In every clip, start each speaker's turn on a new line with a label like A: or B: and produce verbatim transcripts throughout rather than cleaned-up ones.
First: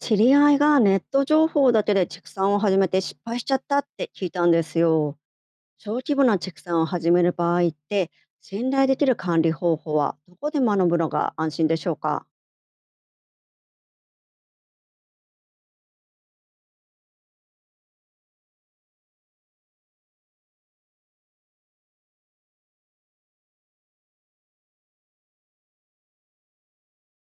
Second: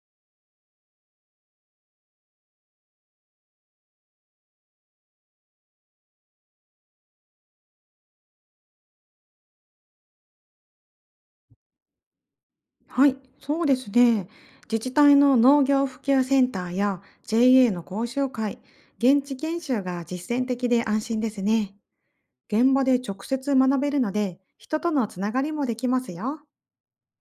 A: 知り合いがネット情報だけで畜産を始めて失敗しちゃったって聞いたんですよ。小規模な畜産を始める場合って、信頼できる管理方法はどこで学ぶのが安心でしょうか？
B: はい、そうですね。自治体の農業普及センターや ジェーエー の講習会、現地研修が実践的で安心ですね。現場で直接学べるので、人とのつながりもできますよ。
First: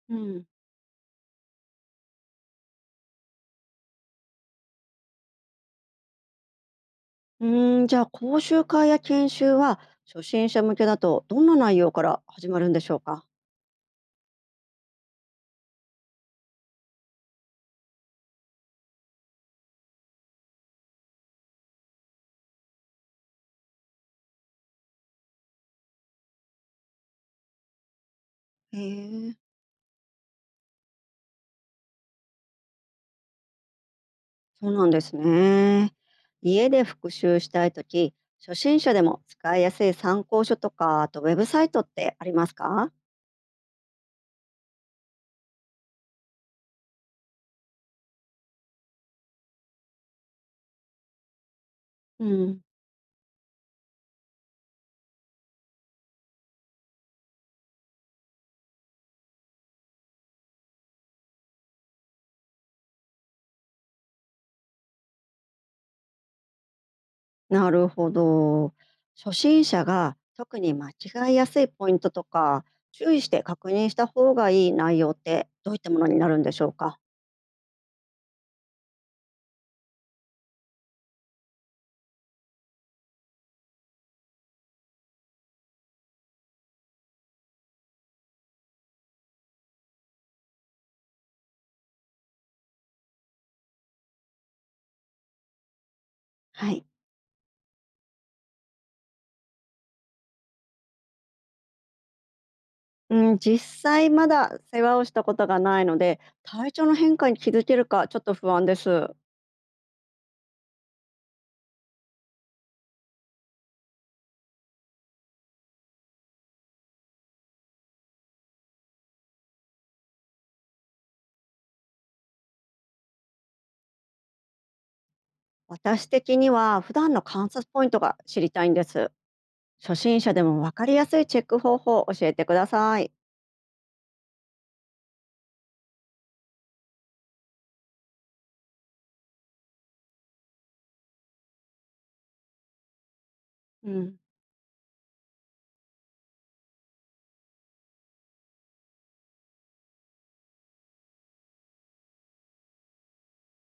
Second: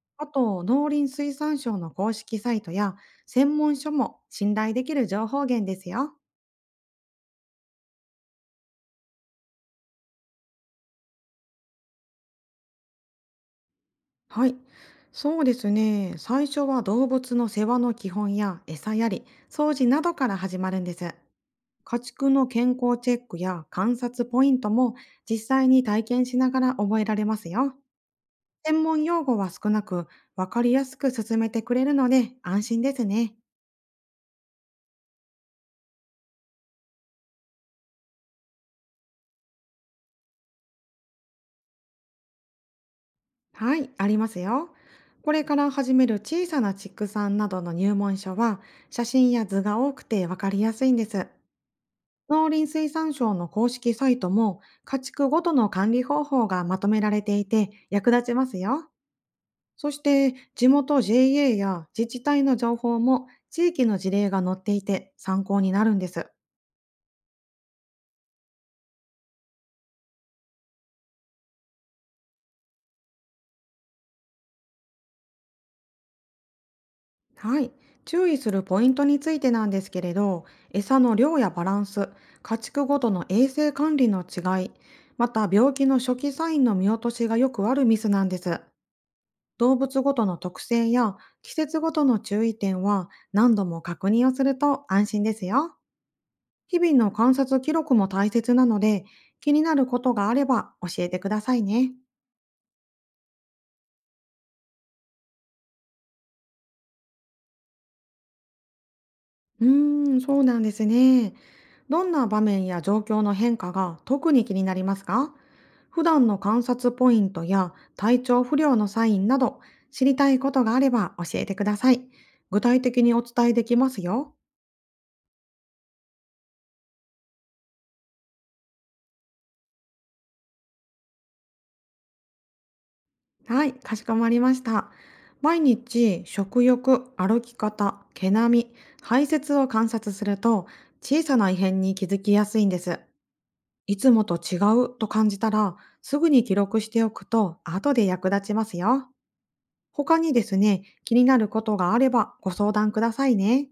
A: う
B: あ
A: ん。
B: と、農林水産省の公式サイトや専門書も信頼できる情報源ですよ。
A: うーん、じゃあ講習会や研修は初心者向けだとどんな内容から始まるんでしょうか？
B: はい、そうですね。最初は動物の世話の基本や餌やり、掃除などから始まるんです。家畜の健康チェックや観察ポイントも実際に体験しながら覚えられますよ。
A: へ
B: 専門用
A: え。
B: 語は少なく分かりやすく進めてくれるので安心ですね。
A: そうなんですね。家で復習したいとき、初心者でも使いやすい参考書とか、あとウェブサイトってありますか？
B: はい、ありますよ。これから始める小さな畜産などの入門書は写真や図が多くて分かりやすいんです。
A: う
B: 農
A: ん。
B: 林水産省の公式サイトも家畜ごとの管理方法がまとめられていて役立ちますよ。そして地元 ジェーエー や自治体の情報も地域の事例が載っていて参考になるんです。
A: なるほど。初心者が特に間違いやすいポイントとか、注意して確認した方がいい内容ってどういったものになるんでしょうか。
B: はい。注意するポイントについてなんですけれど、餌の量やバランス、家畜ごとの衛生管理の違い、また病気の初期サインの見落としがよくあるミスなんです。動物ごとの特性や季節ごとの注意点は何度も確認をすると安心ですよ。
A: はい。
B: 日々の観察記録も大切なので、気になることがあれば教えてくださいね。
A: うん、実際まだ世話をしたことがないので、体調の変化に気づけるかちょっと不安です。
B: うーん、そうなんですね。どんな場面や状況の変化が特に気になりますか。普段の観察ポイントや体調不良のサインなど知りたいことがあれば教えてください。具体的にお伝えできますよ。
A: 私的には普段の観察ポイントが知りたいんです。初心者でも分かりやすいチェック方法を教えてください。
B: はい、かしこまりました。毎日、食欲、歩き方、毛並み、排泄を観察すると、小さな異変に気づきやすいんです。
A: う
B: いつ
A: ん。
B: もと違うと感じたら、すぐに記録しておくと、後で役立ちますよ。他にですね、気になることがあればご相談くださいね。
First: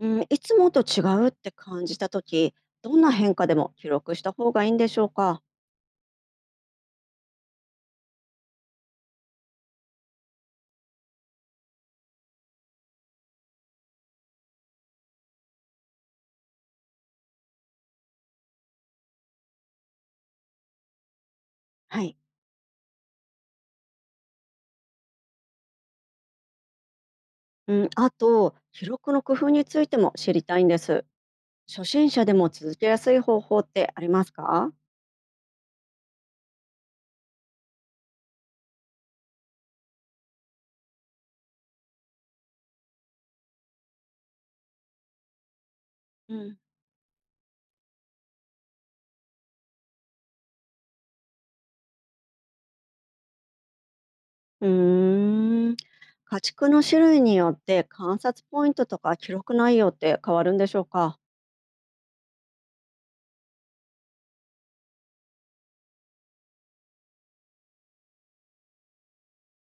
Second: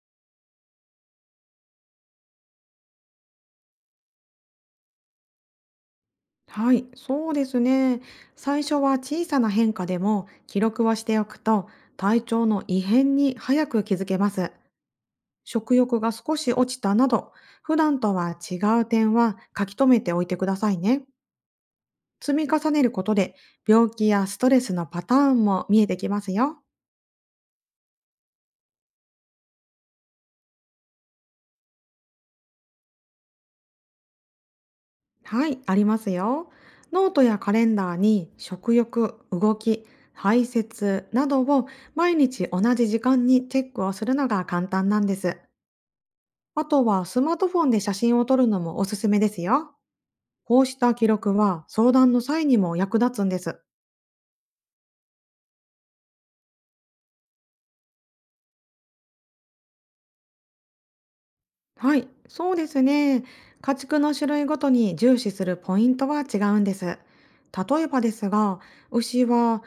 A: うん、いつもと違うって感じた時、どんな変化でも記録した方がいいんでしょうか。
B: はい、そうですね。最初は小さな変化でも記録をしておくと、体調の異変に早く気づけます。食欲が少し落ちたなど、普段とは違う点は書き留めておいてくださいね。
A: はい。
B: 積み重ねることで病気やストレスのパターンも見えてきますよ。
A: うん、あと、記録の工夫についても知りたいんです。初心者でも続けやすい方法ってありますか？
B: はい、ありますよ。ノートやカレンダーに食欲、動き、排泄などを毎日同じ時間にチェックをするのが簡単なんです。
A: うん。
B: あとはスマートフォンで写真を撮るのもおすすめですよ。こうした記録は相談の際にも役立つんです。
A: うーん。家畜の種類によって観察ポイントとか記録内容って変わるんでしょうか？
B: はい、そうですね。家畜の種類ごとに重視するポイントは違うんです。例えばですが、牛は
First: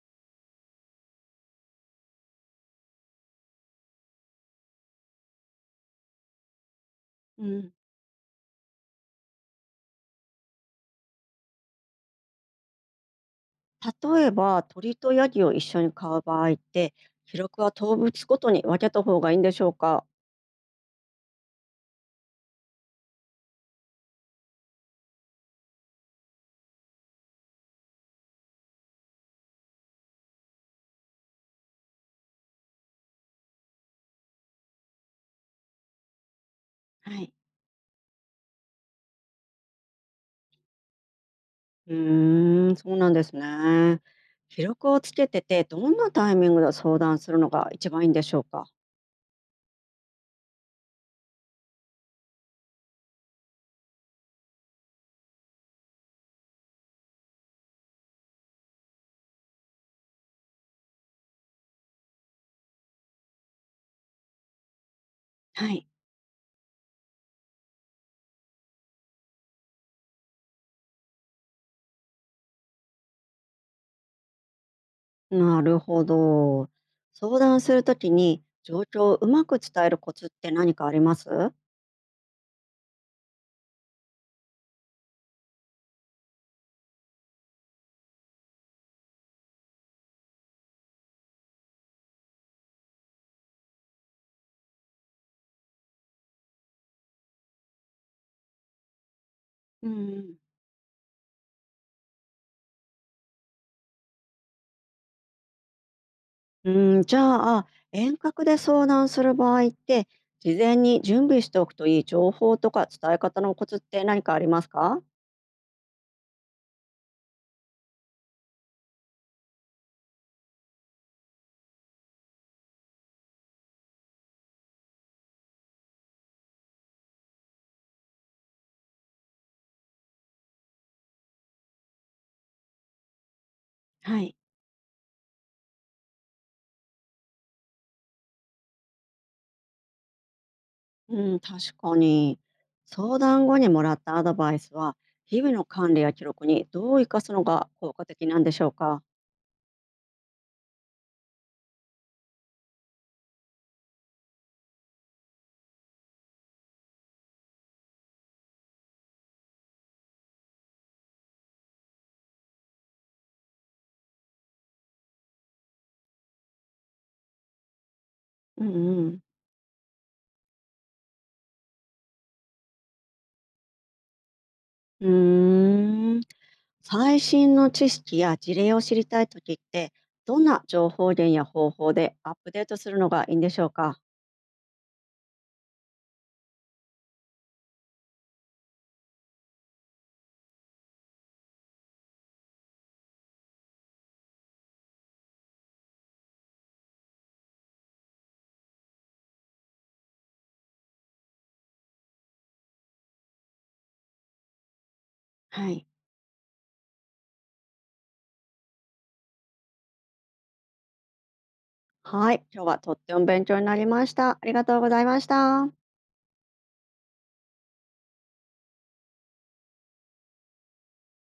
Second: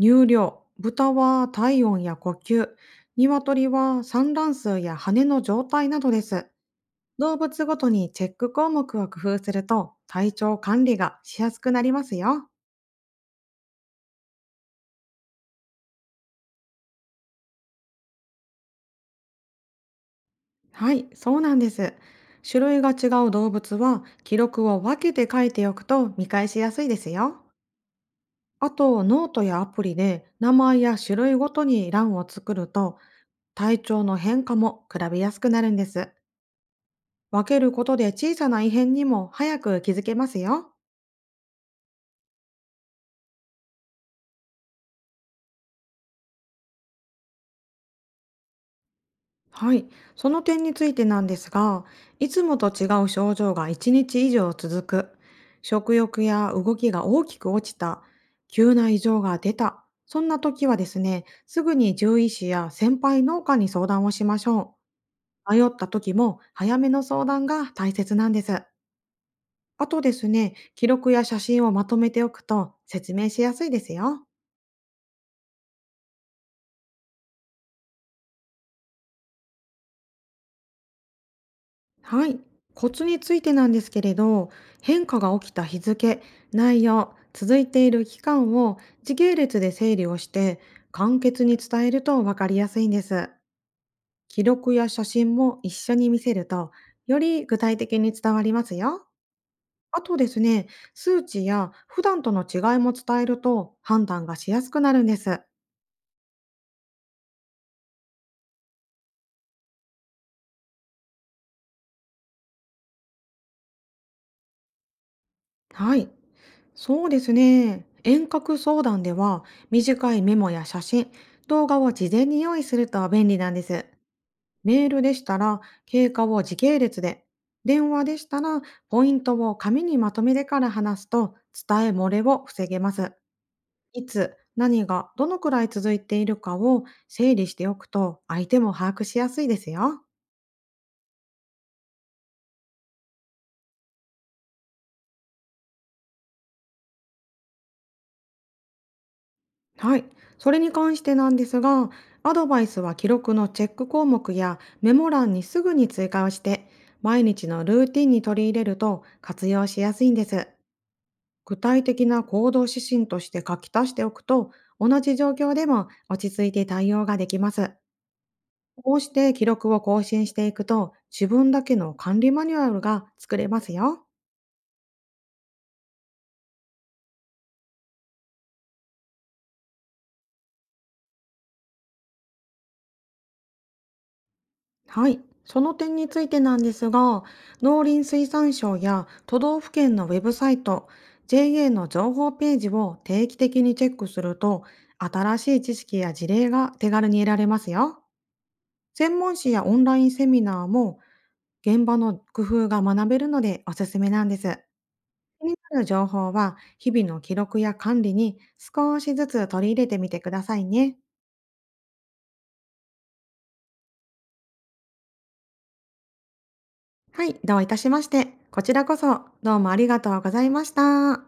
B: 乳量、豚は体温や呼吸、鶏は産卵数や羽の状態などです。動
A: う
B: 物
A: ん、
B: ごとにチェック項目を工夫すると体調管理がしやすくなりますよ。
A: 例えば鳥とヤギを一緒に飼う場合って、記録は動物ごとに分けた方がいいんでしょうか？
B: はい、そうなんです。種類が違う動物は記録を分けて書いておくと見返しやすいですよ。あと、ノートやアプリで名前や種類ごとに欄を作ると、体調の変化も比べやすくなるんです。
A: はい。
B: 分けることで小さな異変にも早く気づけますよ。
A: うーん、そうなんですね。記録をつけてて、どんなタイミングで相談するのが一番いいんでしょうか？
B: はい。その点についてなんですが、いつもと違う症状がいちにち以上続く、食欲や動きが大きく落ちた、急な異常が出た、そんな時はですね、すぐに獣医師や先輩農家に相談をしましょう。迷
A: は
B: っ
A: い。
B: た時も早めの相談が大切なんです。あとですね、記録や写真をまとめておくと説明しやすいですよ。
A: なるほど。相談するときに状況をうまく伝えるコツって何かあります？
B: はい。コツについてなんですけれど、変化が起きた日付、内容、続いている期間を時系列で整理をして簡潔に伝えると分かりやすいんです。記録や写真も一緒に見せるとより具体的に伝わりますよ。
A: うん
B: あと
A: う
B: で
A: ん。
B: すね、数値や普段との違いも伝えると判断がしやすくなるんです。
A: じゃあ遠隔で相談する場合って、事前に準備しておくといい情報とか伝え方のコツって何かありますか？
B: はい。そうですね。遠隔相談では短いメモや写真、動画を事前に用意すると便利なんです。メールでしたら経過を時系列で、電話でしたらポイントを紙にまとめてから話すと伝え漏れを防げます。い
A: は
B: つ、
A: い。
B: 何が、どのくらい続いているかを整理しておくと相手も把握しやすいですよ。
A: うん、確かに。相談後にもらったアドバイスは日々の管理や記録にどう生かすのが効果的なんでしょうか？
B: はい、それに関してなんですが、アドバイスは記録のチェック項目やメモ欄にすぐに追加をして、毎日のルーティンに取り入れると活用しやすいんです。具体的な行動指針として書き足しておくと、同じ状況でも落ち着いて対応ができます。
A: うん。
B: こう
A: う
B: し
A: ん。
B: て記録を更新していくと、自分だけの管理マニュアルが作れますよ。
A: うーん、最新の知識や事例を知りたいときって、どんな情報源や方法でアップデートするのがいいんでしょうか？
B: はい、その点についてなんですが、農林水産省や都道府県のウェブサイト、ジェーエー の情報ページを定期的にチェックすると、新しい知識や事例が手軽に得られますよ。専門誌やオンラインセミナーも現場の工夫が学べるのでおすすめなんです。気に
A: は
B: なる
A: い。
B: 情報は日々の記録や管理に少しずつ取り入れてみてくださいね。
A: はい、今日はとっても勉強になりました。ありがとうございました。
B: はい、どういたしまして。こちらこそどうもありがとうございました。